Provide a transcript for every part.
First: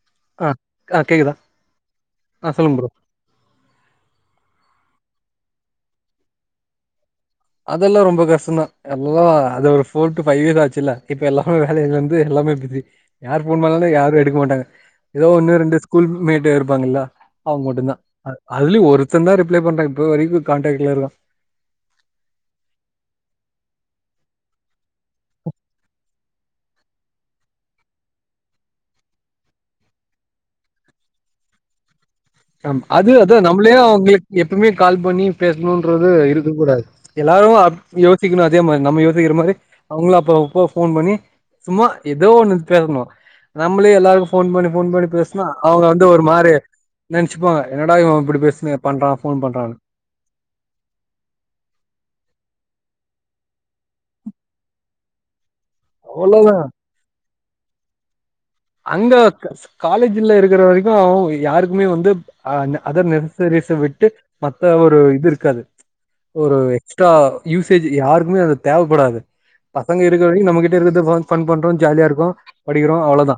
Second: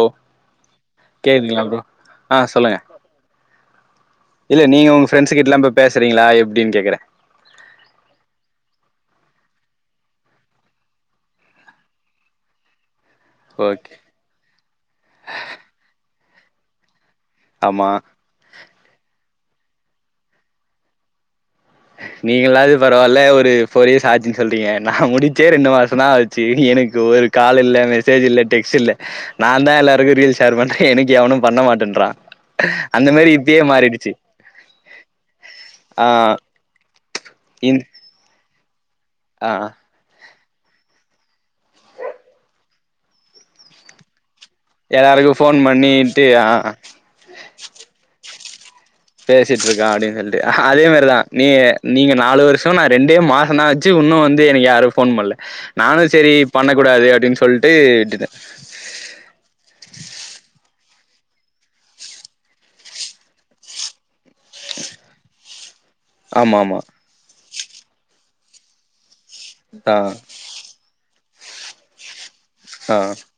ஓ ஆ ஆ கேக்குதா கேகுதுங்ளா ப்ரோ ஆ சொல்லுங்க ஃப்ரெண்ட்ஸ் கிட்டலா போயி பேசுறீங்ளா எப்டின்னு கேக்குறே அதெல்லா ரொம்ப கஷ்டோந்தா எல்லா அது ஒரு ஃபோர் டூ ஃபைவ் ஈயர்ஸ் ஆச்சுல்ல இப்ப எல்லாமே வேலைலந்து எல்லாமே பிஸி யார் ஃபோன் பண்ணாலு ஓகே யாரு எடுக்க மாட்டாங்க எதோ ஒன்னு ரெண்டு ஸ்கூல் மீட்டே இருப்பாங்கல அவுங் ஆமா மட்டுதா அதுலயு ஒரு தந்தே தா ரிப்ளே பண்றா இப்ப வரைக்கு காண்டாக்ட்ல இருக்கா நீங்களாது பரவால ஒரு ஃபோர் இயர்ஸ் ஆச்சின்னு சொல்றீங்க நா முடிச்சே ரெண்டு மாசோ தா ஆச்சி எனக்கு ஒரு கால் இல்ல மெசேஜ் இல்ல டெக்ஸ்ட் இல்ல நா தா எல்லாருக்கு ரீல் ஷேர் பண்றே எனக்கு எவனு பண்ண மாட்டேன்றா ஆமா அந்த அது மாரி அதா இப்பயே நம்ளே மாறிடுச்சு அவுங்ளுக்கு எப்பமே கால் பண்ணி ஆ பேசனுன்றது இருக் எல்லாரு அப் இந் யோசிகனு தேமா நம்ப யோசிக்கிற ஆ மாதிரி அவங்களு அப்ப இப்போ ஃபோன் பண்ணி சும்மா எதோ ஒன்னு பேசனு நம்ளே எல்லாருக்கு ஃபோன் பண்ணி ஃபோன் பண்ணி எல்லாருக்கு பேஸ்னா ஃபோன் அவங்க வந்து ஒரு பண்ணிட்டு ஆ மாரி ஆ நெனச்சிப்பங்க என்னடா இவெ இப்டி பேஸ்னா பேசிட்டு இருக்கா அப்டின்னு சொல்லி அதே மாரிதா நீ நீங்க நாலு வருஷோ நா ரெண்டே மாசோ தா ஆச்சி இன்னு வந்து எனக்கு யாரு ஃபோன் பண்ல நானு செரி அவ்ளோதா பண்ண கூடாது அப்டின் சொல் சொல்ட்டு விட்டுடே அங்க காலேஜ்ல இருக்குற வரைக்கு யாருக்குமே வந்து அந்த அத [unintelligible] விட்டு மத்த ஒரு இது இருக்காது ஒரு ஆமா ஆமா எக்ஸ்ட்ரா யூசேஜ் யாருக்குமே அது தேவப்படாது ஆ பசங்க இருக்க வரைக்கு நம்ப கிட்ட இருக்கது பன் பண்றோ ஜாலியா இருக்கோ படிக்கிறோ ஆ அவ்ளோதா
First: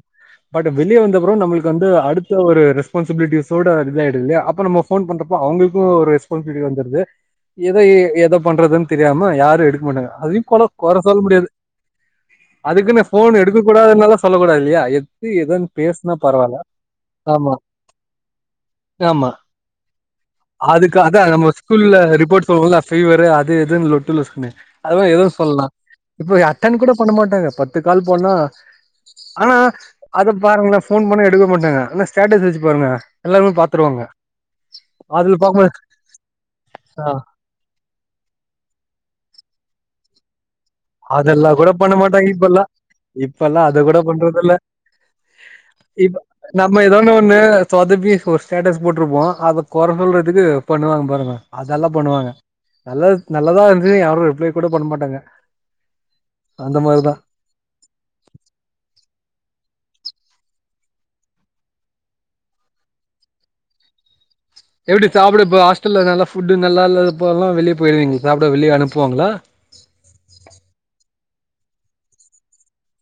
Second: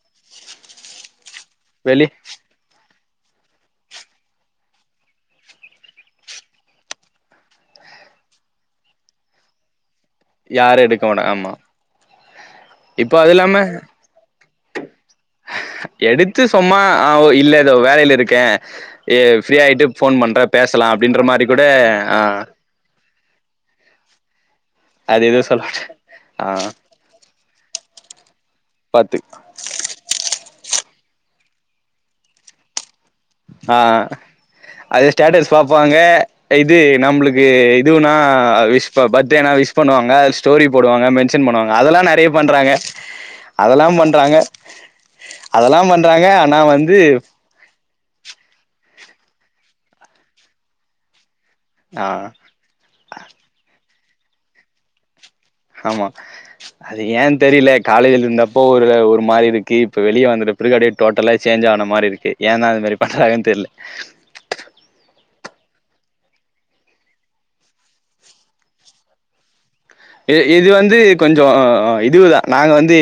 பட் வெளிய வந்து அப்றோ நம்ளுக்கு வந்து வெளி அடுத்த ஒரு ரெஸ் ரெஸ்பான்சிபிலிட்டிஸ்ஸோட இதா ஆயிடுது இல்லையா அப்ப நம்ப ஃபோன் பண்றப்போ அவுங்ளுக்கு ஒரு ரெஸ்பான்சிபிலிட்டி வந்துற்து எதை எத பண்றதுன்னு தெரியாம யாரு எடுக்க மாட்டாங்க அதையுகொட யாரு கொற எடுக்க சொல்ல மாட்டா முடியாது ஆமா அதுக்குன்னு இப்போ அது ஃபோன் இல்லாம எடுக்க கூடாதுனுலா சொல்லக்கூடாது [unintelligible] எதுன்னு பேசுனா எடுத்து பரவால்ல. சும்மா ஆமா, இல்ல இதோ வேலைல இருக்கே ஏ ஆமா. ஃப்ரீ ஆயிட்டு ஃபோன் பண்றே பேசலா அதுக்கு அப்டின்ற அதான் மாரி நம்ம குட ஸ்கூல்ல ஆ ரிப்போர்ட் மே அதுலா எதுவு சொல்ல இப்ப ஆ அட்டன் கூட பண்ண மாட்டாங்க பத் கால் போனா பத்து அத பாருங்களா போன் பண்ணா எடுக்க மாட்டாங்க ஆன ஸ்டேட்டஸ் வச்சு பாருங்க எல்லாருமே ஆ பாத்துருவாங்க. அது அதுல ஸ்டேட்டஸ் பாக்கும்போது பாப்பாங்க இது ஆ நம்மளுக்கு இதுனா விஷ் பர்டேனா விஷ் பண்ணுவ சங்க ஸ்டோரி போடுவாங்க மென்ஷன் அதெல்லாம் கூட பண்ணுவாங்க பண்ண அதெல்லாம் மாட்டாங்க நெறைய இப்பல்லாம். பண்றாங்க இப்பல்லாம் அத அதெல்லாம் கூட பண்றாங்க பண்றதில்ல. அதெல்லாம் இப்ப பண்றாங்க ஆனா நம்ம வந்து ஏதோன்னு ஒண்ணு சொதப்பி ஒரு ஸ்டேட்டஸ் போட்டுருப்போ அத கொற சொல்றதுக்கு பண்ணுவாங்க பாருங்க அதெல்லாம் ஆ பண்ணுவாங்க நல்லது நல்லதா இது யாரும் ரிப்ளை கூட பண்ண மாட்டாங்க ஆமா அந்த அது மாரிதா ஏன் தெரில காலேஜ்ல இருந்தப்போ ஒரு ஒரு மாரி இருக் இப்ப வெளியே வந்துட்ட பிறகு அப்டே டோட்டலா சேஞ் ஆன மாரி இருக்கு ஏன் அந்த மாரி பண்றாங்கன்னு தெர்ல எப்டி சாப்பிடப்ப ஹாஸ்டல்ல நல்லா ஃபுட்டு் நல்லா இல்லாதப்பலாம் வெளியே போயிருவீங் சாப்பிட வெளியே அனுப்புவாங்களா இது வந்து கொஞ்சோ இதுதான் நாங்க வந்து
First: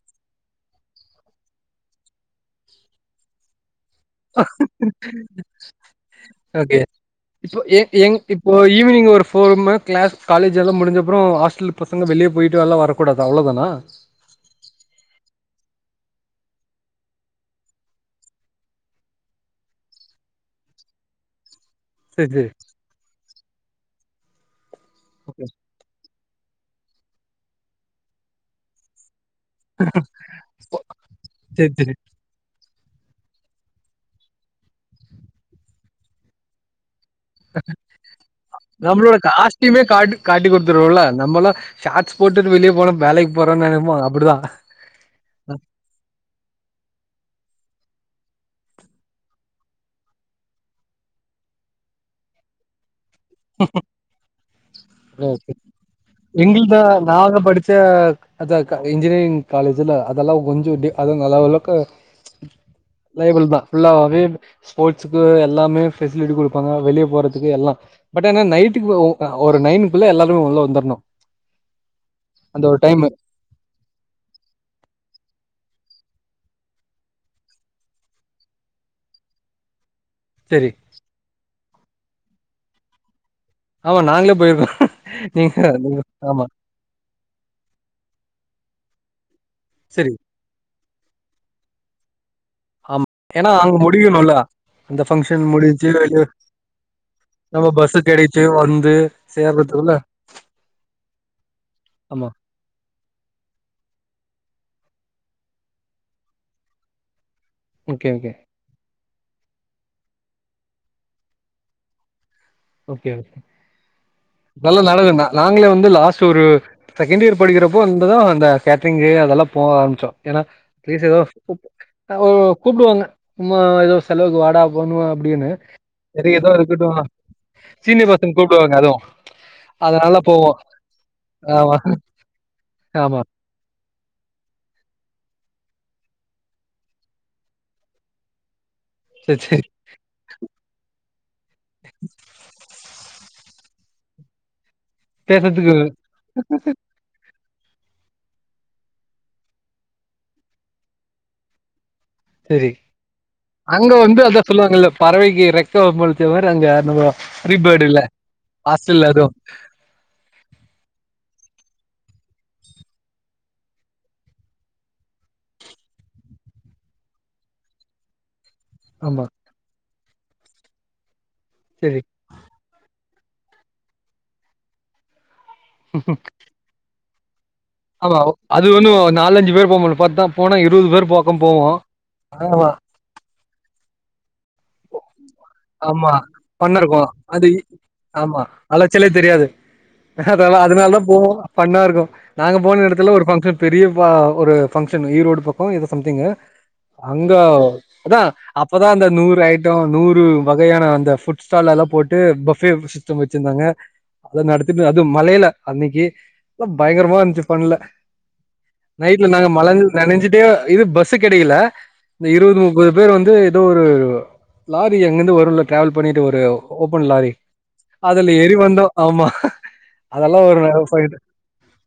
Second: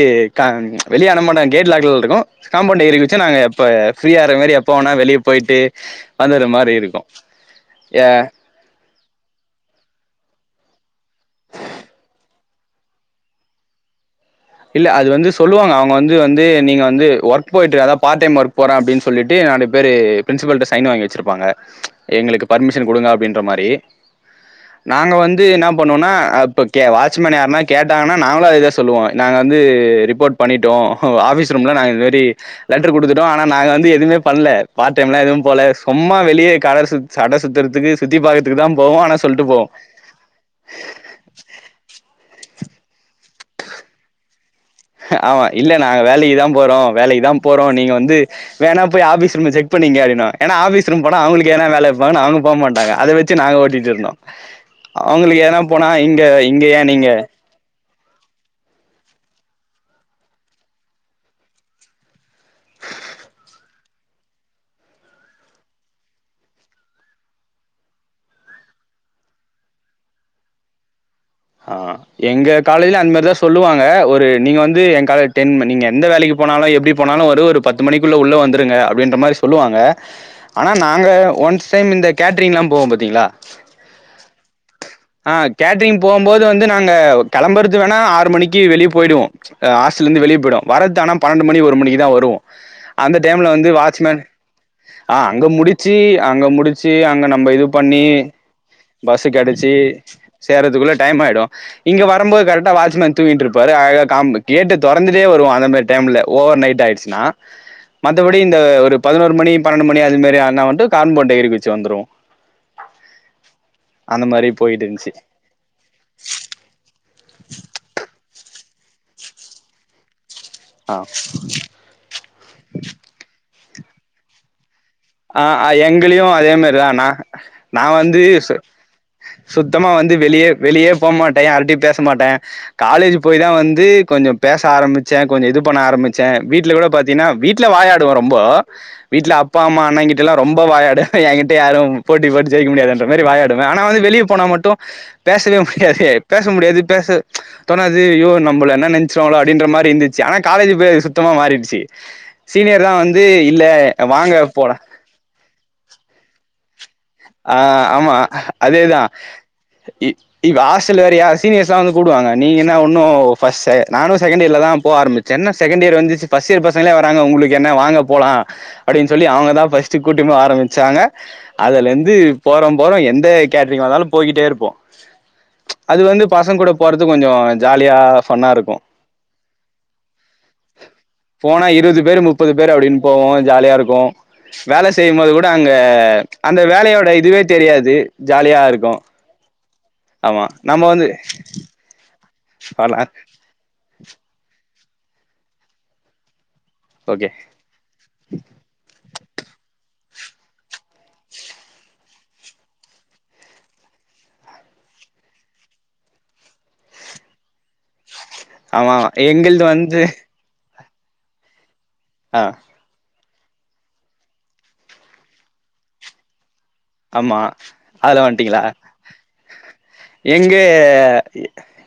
வெளிய அனுப்ப மாட்டாங் கேட் லாக்கல இருக்கோம் காம்பவுண்ட் ஏரி குதிச்சு நாங்க எப்ப ஃப்ரீயா ஆற மாரி எப்ப வேணா வெளிய போயிட்டு வந்துற மாரி ஓகே இருக்கு இப்போ ஏ இப்போ ஈவினிங் ஒரு [unintelligible] கிளாஸ் காலேஜ் எல்லாம் முடிஞ்ச அப்புறோ ஹாஸ்டல் பசங்க வெளிய போயிட்டு லாம் வரக்கூடாது அவ்ளதானா இல்ல அது வந்து சொல்லுவாங்க அவுங்க வந்து வந்து நீங்க வந்து ஒர்க் போயிட்டு அதாவது பார்ட் டைம் ஒர்க் போறே அப்படின்னு சொல்லிட்டு நறைய பேரு பிரின்சிபல்கிட்ட சைன் வாங்கி வச்சுருப்பாங்க சேரி எங்களுக்கு பர்மிஷன் கொடுங்க அப்டின்ற மாரி ஏ நாங்க வந்து சேரி என்ன பண்ணோனா அப்போ கே வாட்ச்மன் யருன்னா கேட்டாங்கன்னா நாங்களும் அதை இதான் சொல்லுவோ நாங்க வந்து ரிப்போர்ட் பண்ணிட்டோ ஆஃபீஸ் சேரி ரூம்ல நாங்க சேரி இந்தமாரி லெட்டரு கொடுத்துட்டோ ஆனால் நாங்க வந்து எதுவுமே பண்ணல பார்ட் டைம்லாம் எதுவும் போல சும்மா வெளியகட நம்மளோட ஆனா சொல்ட்டு போவோ காஸ்டூமே காட்டி கொடுத்துருவோம்ல நம்மள ஷார்ஸ் போட்டு வெளியே போன வேலைக்கு போறம்னு நெனைப்போ அப்டிதா ஆமா இல்ல நாங்க வேலைக்குதா போறோ வேலைக்குதா போறோ நீங்க வந்து வேணா ஆபிஸ் ரூம் செக் பண்ணிங்கடி ஆபிஸ் ரூம் போன அவுங்களுக்குன வேல அவுங்க போக மாட்டங்க அதைச்சு நாங்க ஓட்டிட்டு இருந்தோ அவுங்களுக்கு ஓகே. என்ன போனா இங்க இங்க ஏன் நீங்க அ இன்ஜினியரிங் காலேஜல அதெல்லாம் கொஞ்சோ அத ந அளவுக்கு லைபள் தான் ஃபுல்லாவே ஸ்போர்ட்ஸு்க எல்லாமே பெஃபசிலிட்டி கொடுப்பாங்க வெளியே போறதுக்கு எல்லாம் பட் ஏன்னா நைட்டுக்கு ஒரு நைனுக்குள்ள எல்லாருமே உள்ள வந்துரணு ஆ எங்க ஒரு காலேஜ்ல டைமு அந்த மாரிதா சொல்லுவாங்க ஒரு நீங்க வந்து எ காலஜ டென் நீங்க எந்த வேலைக்கு போனாலும் எப்படி போனாலும் வரும் ஒரு பத்து மணிக்குள்ள உள்ள வந்துடுங்க அப்டின்ற மாரி சொல்லுவாங்க ஆனா செரி நாங்க ஒன் சேம் இந்த கேட்ரிங்லாம் போவம் பாரத்தீங்களா ஆமா நாங்களே போயடுறோ நீங்க போது ஆமா வந்து நாங்க கிளம்புறது வேணா ஆறு மணிக்கு வெளிய போயிடுவோம் அ ஹாஸ்டல செரி இருந்து வெளிய போயிடும் வரதானம் பன்னெண்டு மணி ஒரு மணிக்குதா வருவோம் ஆமா அந்த டைம்ல ஏன்னா வந்து அங்க வாட்சமேன் முடிக்கணுல்ல அந்த ஃபங்க்ஷன் அங்க முடிஞ்சு முடிச்சு வெளிய அங்க முடிச்சு அங்க நம்ம இது பஸ்ஸு பண்ணி கெடைச்சு வந்து பஸ்ஸு கடைச்சி சேர்றதுக்குள்ள சேறதுக்குள்ள ஆயிடும் இங்க ஆமா வரம்போது கரெக்டா வாட்ச்மேன் தூங்கிட்டு இருப்பாரு [unintelligible] ஏட்ட தொறந்துட்டே வருவோம் அந்த மாரி டைம்ல ஓவர் நைட் ஆயிருச்சுனா ஓகே ஓகே மற்றபடி இந்த ஒரு பதினோரு மணி பன்னெண்டு மணி அது மாரி அண்ணா வந்து கார்ன்போடு ஏறி குதிச்சு வந்துருவோம் ஓகே ஓகே மாரி நல்ல போயிட்டு இருந்துச்சு [unintelligible] நாங்களு வந் லாஸ்ட் ஒரு செகண்ட் இயர் படிக்கிறப்போ வந்துதா அந்த கேட்டரிங்கு அதெல்லா போக ஆரம்பிச்சோம் ஏன்னா பீஸ் ஏதோ கூ கூப்பிடுவாங்க ம் ஏதோ செலவுக்கு வாடா [unintelligible] அ அப்டின்னு எங்களையு சரி ஏதோ அதே இருக்கட்டு மாரிதான்ண்ணா நான் சீனியர் வந்து பசங்க சு கூப்டுவாங்க அதுவு சுத்தமா வந்து அதனால போவோ வெளியே வெளியே போ மாட்டேன் ஆமா யாருட்டையு பேச மாட்டேன் காலேஜ் ஆமா போய்தா வந்து கொஞ்ச பேச ஆரம்பிச்சேன் கொஞ்ச இது பண்ண ஆரம்பிச்சேன் வீட்ல கூட பாத்தீங்கன்னா வீட்ல வாய் ஆடுவ ரொம்போ வீட்ல சரி அப்பா சரி அம்மா இப்பல்லாம் ரொம்போ வாய் ஆடி [unintelligible] யாரும் போட்டி போட்டு ஜயிக்க முடியாது என்ற மாரி வாய ஆனா வந்து வெளியே போனா மட்டும் பேசவே பேசுறதுக்கு முடியாது பேச முடியாது பேச தோனாது யோ நம்மள என்ன நெனச்சுருவாங்களோ அப்படின்ற மாரி இருந்துச்சு ஆனா காலேஜ் இப்போ சுத்தமா மாறிடுச்சு சரி சீனியர் தான் வந்து இல்ல அங்க வாங்க போலா [unintelligible] பறவைக்கு ரெக்க முலச்ச மாற அங்க [unintelligible] அ பேர்டு இல்ல ஆமா அதேதா ஹாஸ்டல்ல அதுவு இப்ப ஹாஸ்டல் வேறய சீனியர்ஸ் வந்து கூப்புடுவங்க நீங்க என்ன ஓன்னும் [unintelligible] நானும் செகண்ட் இயர்லதா போக ஆம்பிச்சனு செகண்ட் இயர் வந்துச்சு ஃப்ர்ஸ்ட் இயர் பசங்களே வராங்க உங்களுக்கு என்ன வாங்க போலா அப்படின்னு ஆமா சொல்லி அவங்கதா பஸ்ட் சு குட்டிமு ஆரமிச்சாங்க சரி அதலின் போறோம் போறோம் எந்த கேட்டரிங் வந்தாலும் போய்கிட்டே இருப்போம் அது வந்து பசங்க கூட போறத் து கொஞ்சோ ஜாலியா ஆமா ஃபன்னா அது இருக்கு ஒன்னு நாலஞ்சி பேரு போம்மாட்டோ பாத்தா போனா இருவது பேரு பாக்கோம் போனா போவோ ஆமா லா வேல செய்யும்போது கூட அங்க ஆமா அங்க வேலையோட பண்ணிருக்கோம். இதுவே அது தெரியாது ஜாலியாருக்கு அதெல்லா அதனால தா போவோ ஃபன்னாருக்கு நாங்க போன வரலா எடத்துல ஒரு பங்க்ஷன் பெரிய ப ஒரு பங்க்ஷனு ஈரோடு பக்கோ எதோ சம்திங்கு ஓகே அங்க அதா அப்பதா அந்த நூறு ஐ நூறு வகையான அந்த ஃபுட் ஸ்டால் அதல்லா போட்டு பஃபே சிஸ்டம் வெச்சிருந்தாங்க அத நடத்தட்டு அது மழையில அன்னிக்கு பயங்கரமா இருந்துச்சி ஃபன்ல ஆமா ஆமா நைட்ல நாங்க எங்கள்து மழ வந்து நெனஞ்சிட்டே இது பஸ்ஸு கெடைக்கல இந்த ஆ இருவது முப்பது பேர் வந் து எதோ ஒரு லாரி எங்கிருந்து வருல்ல ட்ராவல் பண்ணிட்டு ஒரு ஓப்பன் லாரி. ஆமா அதல அதுல ஏறி வன்டீங்களா வந்தோம். ஆமா. அதெல்லா எங்க ஒரு ஃபைட்.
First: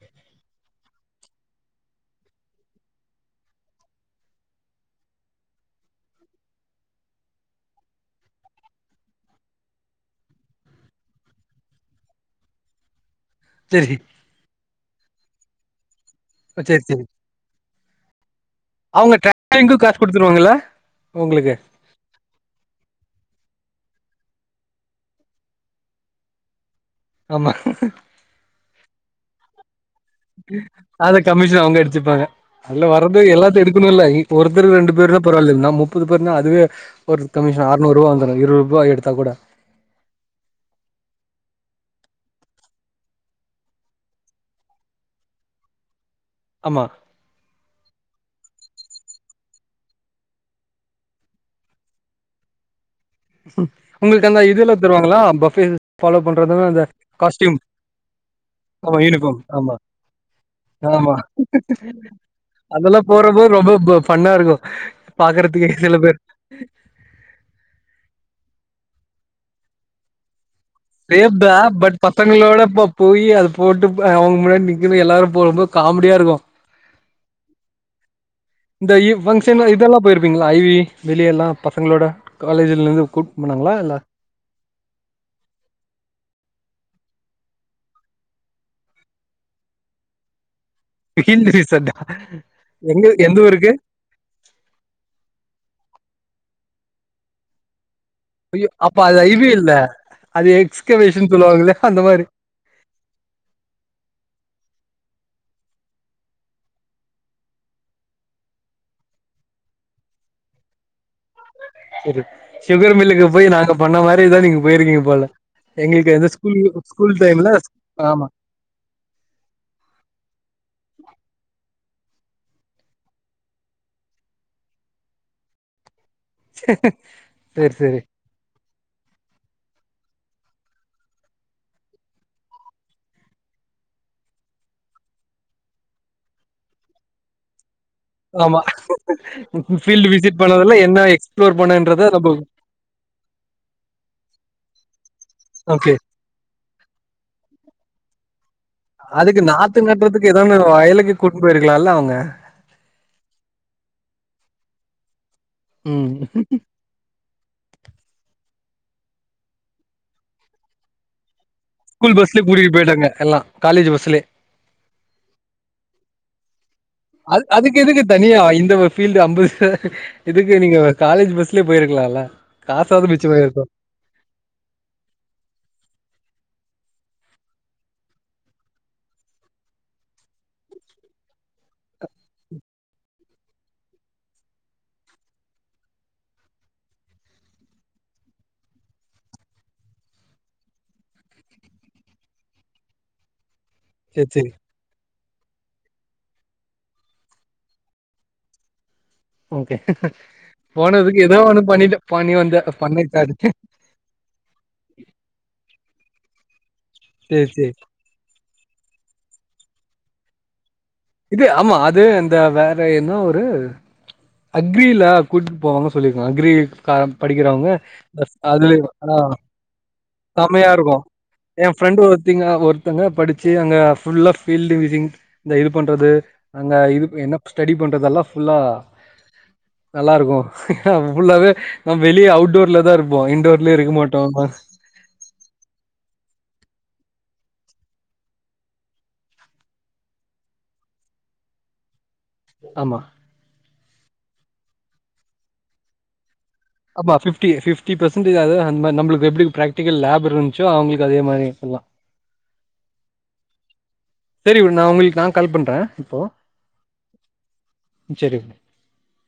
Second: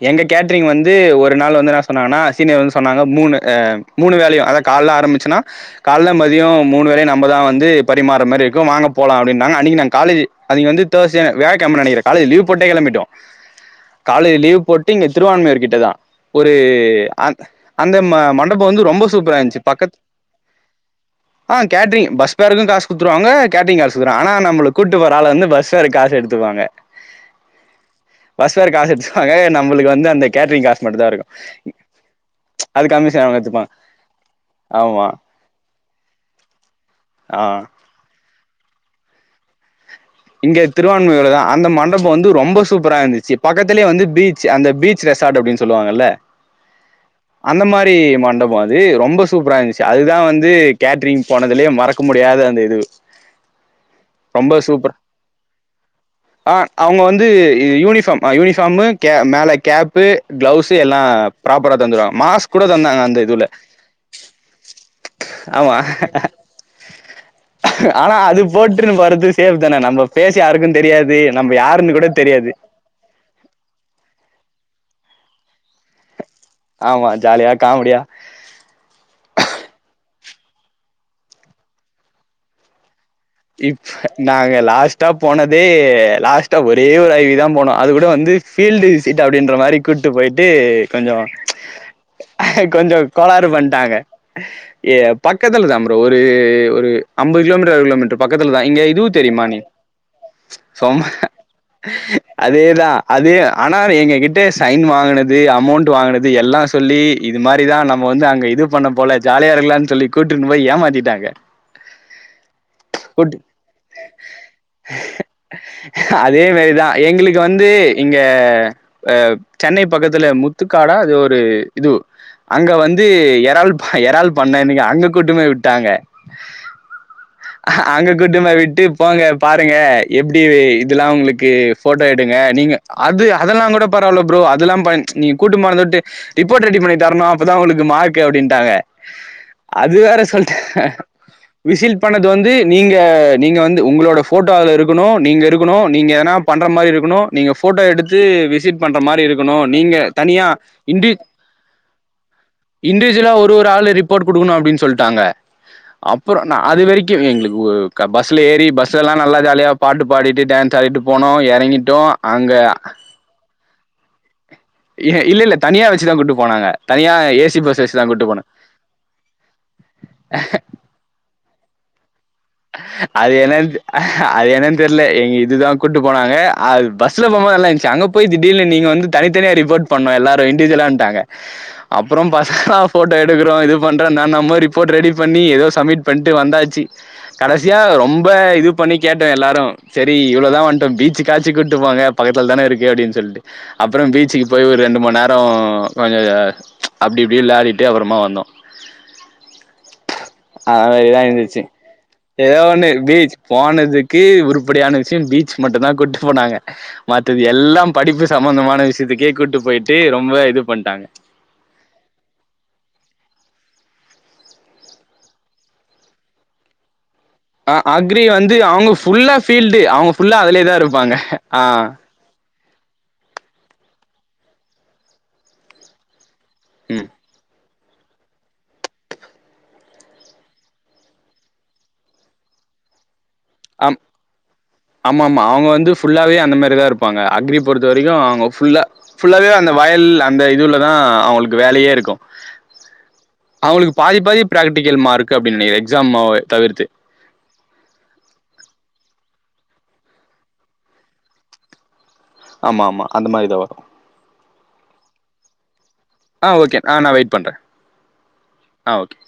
எங்க கேட்ரிங் வந்து ஒரு நாள் வந்து நா சொன்னாங்கனா சீனியர் வந்து சொன்னாங்க மூனு அ மூனு வேளையு அதா கால்ல ஆரம்பிச்சனா கால்ல மதியோ மூனு வேளையு நம்ப தா வந்து பரிமாற மாரி இருக்கு வாங்க போலா அப்டீன்டாங்க அன்னிக்கு நான் காலேஜ அங்க வம் நினைிறே காலே லவ் போட்ட கிம்பட்டம் சரி காலேஜ் லீவ் போட்டு இங்க திருவான்மையூர்கிடட் ட தா ஒரு சரி சரி அந் அந்த ம மண்டபோ வந்து ரொம்ப அவங்க சூப்பரான்ச்சி டிராவலிங்கு பக்கத் காசு குடுத்துருவாங்களா உங்களுக்கு ஆ கேட்ரிங் பஸ் பேருக்கும் காசு குத்துருவாங்க கேட்ரிங் காசு குத்துருவாங்க ஆனா நம்மளுக் கூட்டு போற ஆளு வந்து பஸ் ஃபேர்க்கு காசு எடுத்துப்பாங்க ஆமா பஸ் ஃபேர் காசு எடுத்துப்பாங்க நம்மளுக்கு வந்து அந்த கேட்ரிங் காசு மட்டும் தான் அத இருக்கும் கமிஷன் அவுங்க எடிச்சுப்பாங்க அது அதுல வர்றது கமிஷன் அவங்க எல்லாத்தையு எடுத்துப்பாங்க எடுக்கணுல்ல இப்ப ஒருத்தர் ரெண்டு ஆமா பேரு பரவால்ல நாம் முப்பது பேருனா அதுவே ஒரு ஆ கமிஷன் ஆற்நூருவா வந்து இருவற்ரூபா எடுத் தாகுட இங்க திருவான்மியூர்லதா அந்த மண்டபோ வந்து ரொம்ப சூப்பரா இருந்துச்சி பக்கத்துலேயே வந்து பீச் அந்த பீச் ரெசார்ட்டு அப்டின் சொல்லுவாங்கல்ல ஆமா அந்த மாரி மண்டபோ அது ரொம்ப சூப்பர இருந்துச்சி அதுதா வந்து கேட்ரிங் போனதுலயே மறக்க முடியாத அந்த இதுவு உங்களுக்கு அந்த இதுலா தருவாங்கள ஆ அவுங்க வந்து காஸ்டியூம் யூனிஃபாம் யூனிஃபாமு ஆமா கே யூனிஃபார்ம் மேல ஆமா கேப்பு கிளவுஸ்ஸு எல்லா ஆமா ப்ராப்பரா தந்துருவாங்க மாஸ்க் கூட அதெல்லா தந்தாங்க அந்த போறப்போ இதுல ரொம்ப ப ஃபன்னா இருக்கு ஆமா பாக்குறதுக்கு சில பேர் ஆனா அது போட்றுன் போறது சேஃப் தான நம்ப ஃபேஸ் யாருக்கு தெரியாது பேப்ப நம்ம பட் யாருன்னு கூட தெரியாது பசங்களோடப்ப போயி அது போட்டுப்ப அவுங்க முன்னாடி நி க்கிற எல்லாரு போட்ரப்போ காமெடியா இருக்கு ஆமா ஜாலியா காமெடியா இந்த இ ஃபங்க்ஷன்லா இதெல்லா போயிருப்பீங்களா ஐ வி வெளியல்லா பசங்களோட காலேஜ்லருந்து இப்ஸ் நாங்க லாஸ்ட்டா போனதே லாஸ்ட்டா ஒ ரே ஒரு ஐ வி தான் போனோ அது கூட வந்து ஃபீல்டு விசிட் அப்படின்ற மாரி கூட்டு போயிட்டு கொஞ்சொ ஃபீல்ட் ரிசர்டா கொஞ்சொ எங்க எந்த கோளாறு ஊருக்கு பண்ட்டாங்க எ பக்கத்து தா ப்ரோ ஒரு ஒரு ஒரு ஐம்ப ஹஜ் கிலோமீட்டர் அறு கிலோமீட்டர் பக்கத்துலதா இங்க அப்ப இதுவு அது தெரியுமா ஐவி நீ இல்ல அது சொம் எக்ஸ்கவேஷன் சொல்லுவாங்களே அந்த மாரி அதேதான் அது ஆனா எங்க கிட்ட சைன் வாங்குனது அ அமௌண்ட் வாங்குனது எல்லா சொல்லி இது மாரிதா நம்ம வந்து அங்க இது பண்ண போல ஜாலியா இருக்கலாம்னு சொல்லி கூட்டுன் போய் ஏமாத்திட்டாங்க செரு குட் நீங்க போயிருக்கீங்க போல எங்களுக்கு எந்த அதே ஸ்கூல் மேரிதா ஸ்கூல் எங்களுக்கு டைம்ல வந்து இங்க ஆமா அ சென்னை பக்கத்துல முத்துக்காடா அது ஒரு ஒரு இது அங்க வந்து எறாள் எறாள் பண்ணனு அங்க கூட்டு போய் விட்டாங்க சரி சரி அங்க கூட்டு போய் விட்டு போங்க பாருங்க எப்டி இதெல்லாம் ஒங்களுக்கு போட்டோ எடுங்க நீங்க அது அதெல்லாம் கூட பரவல ப்ரோ அதெல்லாம் ப நீங்க கூட்டு போனத வுட்டு ரிப்போர்ட் ரெடி பண்ணி தரணும் அப்பதா உனக்கு ஆமா அது ஃபீல்டு வேற விசிட் பண்ணதுல என்ன எக்ஸ்ப்ளோர் பண்ணன்றத அது நம்ம வந்து நீங்க நீங்க வந்து உங்களோட போட்டோ அதுல இருக்கணு நீங்க இருக்கணும் ஓகே நீங்க எனா பண்ற மாரி இருக்கணு நீங்க போட்டோ எடுத்து வி அதுக்கு நாத்து நட்டுறதுக்கு ஏதன்ன வயலுக்கு கூட்டுன் போயிருக்கலால்ல அவுங்க [unintelligible] இண்டடிவிஜுவலா ஒரு ஒரு ஆளு ரிப்போர்ட் குடுக்கணு அப்டின் சொல்லிட்டாங்க ம் அப்புறோ நா அது வரைக்கு எங்களுக் கு க பஸ்ல ஏறி பஸ் எல்லா நல்லா ஜாலியா பாட்டு பாடிட்டு டான்ஸ் ஆடிட்டு போனோ எ ஸ்கூல் பஸ்லே கூட்டிட்டு போயிட்டாங்க எல்லா காலேஜ் பஸ்லே இல்ல இல்ல தனியா வச்சுதா கூட்டு போனாங்க தனியா அ ஏசி அதுக்கு பஸ் எதுக்கு வச்சுதா கூட்டு போனாங்க தனியா இந்த ஃபீல்டு ஐம்பது எதுக்கு நீங்க காலேஜ் பஸ்லே போயிரு க்லால அது என்னன்னு அது என்னன்னு தெரில எங்க இதுதா கூட்டு போனாங்க அது பஸ்ல போம் போது நல்லாந்துச்சு அங்க போய் திடீர்னு நீங்க வந்து தனித்தனியா ரிப்போர்ட் பண்ணோ எல்லாரு இன்டிவிஜுவலான்ட்டாங்க அப்புறோ பஸ்ஸா போட்டோ எடுக்றோ இது பண்றோ நா நம்மோ ரிப்போர்ட் ரெடி பண்ணி ஏதோ சமிட் பண்ணிட்டு வந்தாச்சு கடைசியா ரொம்ப இது பண்ணி கேட்டோ எல்லாரு செரி இவ்வளோ துரோ வந்துட்டோம் பீச்சுகாச்சு கூட்டு போங்க பக்கத்துல தான இருக்கு அப்டின் சொல்லிட்டு அப்புறோ சரி பீச்சுக்கு சரி போய் ஒரு ரெண்டு மணி நேர அப்புறோ கொஞ்ச அப்டி இப்டி வெளாடிட்டு அப்புறமா வந்தோ ஓகே அது போனதுக்கு மாரிதா ஏதோ ஒன்னு இருந்துச்சு பண்ணிடோ பண் ஏதோ ஒண்ணு பீச் போனதுக்கு உருப்படியான விஷயம் பீச் மட்டு தா கூட் போனாங்க மத்தது சரி எல்லா படிப்பு ச சம்பந்தமான விஷயத்துக்கே கூட்டு போய்ட்டு ரொம்ப இது பண்ட்டாங்க இது ஆமா அது அந்த வேற என்ன ஒரு டு அக்ரில கூடிட்டு போவாங்கு சொல்லியிருக்காங்க அக்ரி கா அ அக்ரி வந்து அவங்க ஃபுல்லா ஃபீல்டு அவங்க ஃபுல்லா செமையா அதுலேதா இருப்பாங்க ஆ ஒருதங்க படிச்சு அங்க ஃபுல்லா பீல்டு விசிடிங் இந்த இது பண்றது அங்க இது ம் என்னப் ஸ்டெடி பண்ணுறதெல்லா ஃபுல்லா நல்லா இருக்கு ஆமா ஃபுல்லாவே ஆ வெளியே அவுட்டோர்ல தா இருப் அம் ஆமா ஆமா அவங்க வந்து ஃபுல்லாவே அந்த மாரி தா இருப்பாங்க அக்ரி பொறுத்த வரைக்கு அவங்க ஃபுல்லா ஃபுல்லாவே அந்த வயல் அந்த இதுல தா அவங்களுக்கு வேலையே இருக்கு அமா அவங்களுக்கு பாதி பாதி ப்ராக்டிகல் மார்க் அப்படினு நெனைக்கற எக்ஸாம்மாவே ஆமா ஃபிட்டி ஃபிப் ஃபிப்டி பெர்சென்டஜ் அது அந்த மா நமளுக்கு எப்டி ப்ரெக்டிகல் லேப் இருந்ச்சோ அவங்களுக்கு அதே மாரி சொல்லால ஆமா ஆமா அந்த மாரிதா வரு சரி விட நா உங்களுக்கு நா கால் பண்றே இப்போ ஆ ஓகே ஆ நா வெயிட் பண்றே சரி விடு. ஆ ஓகே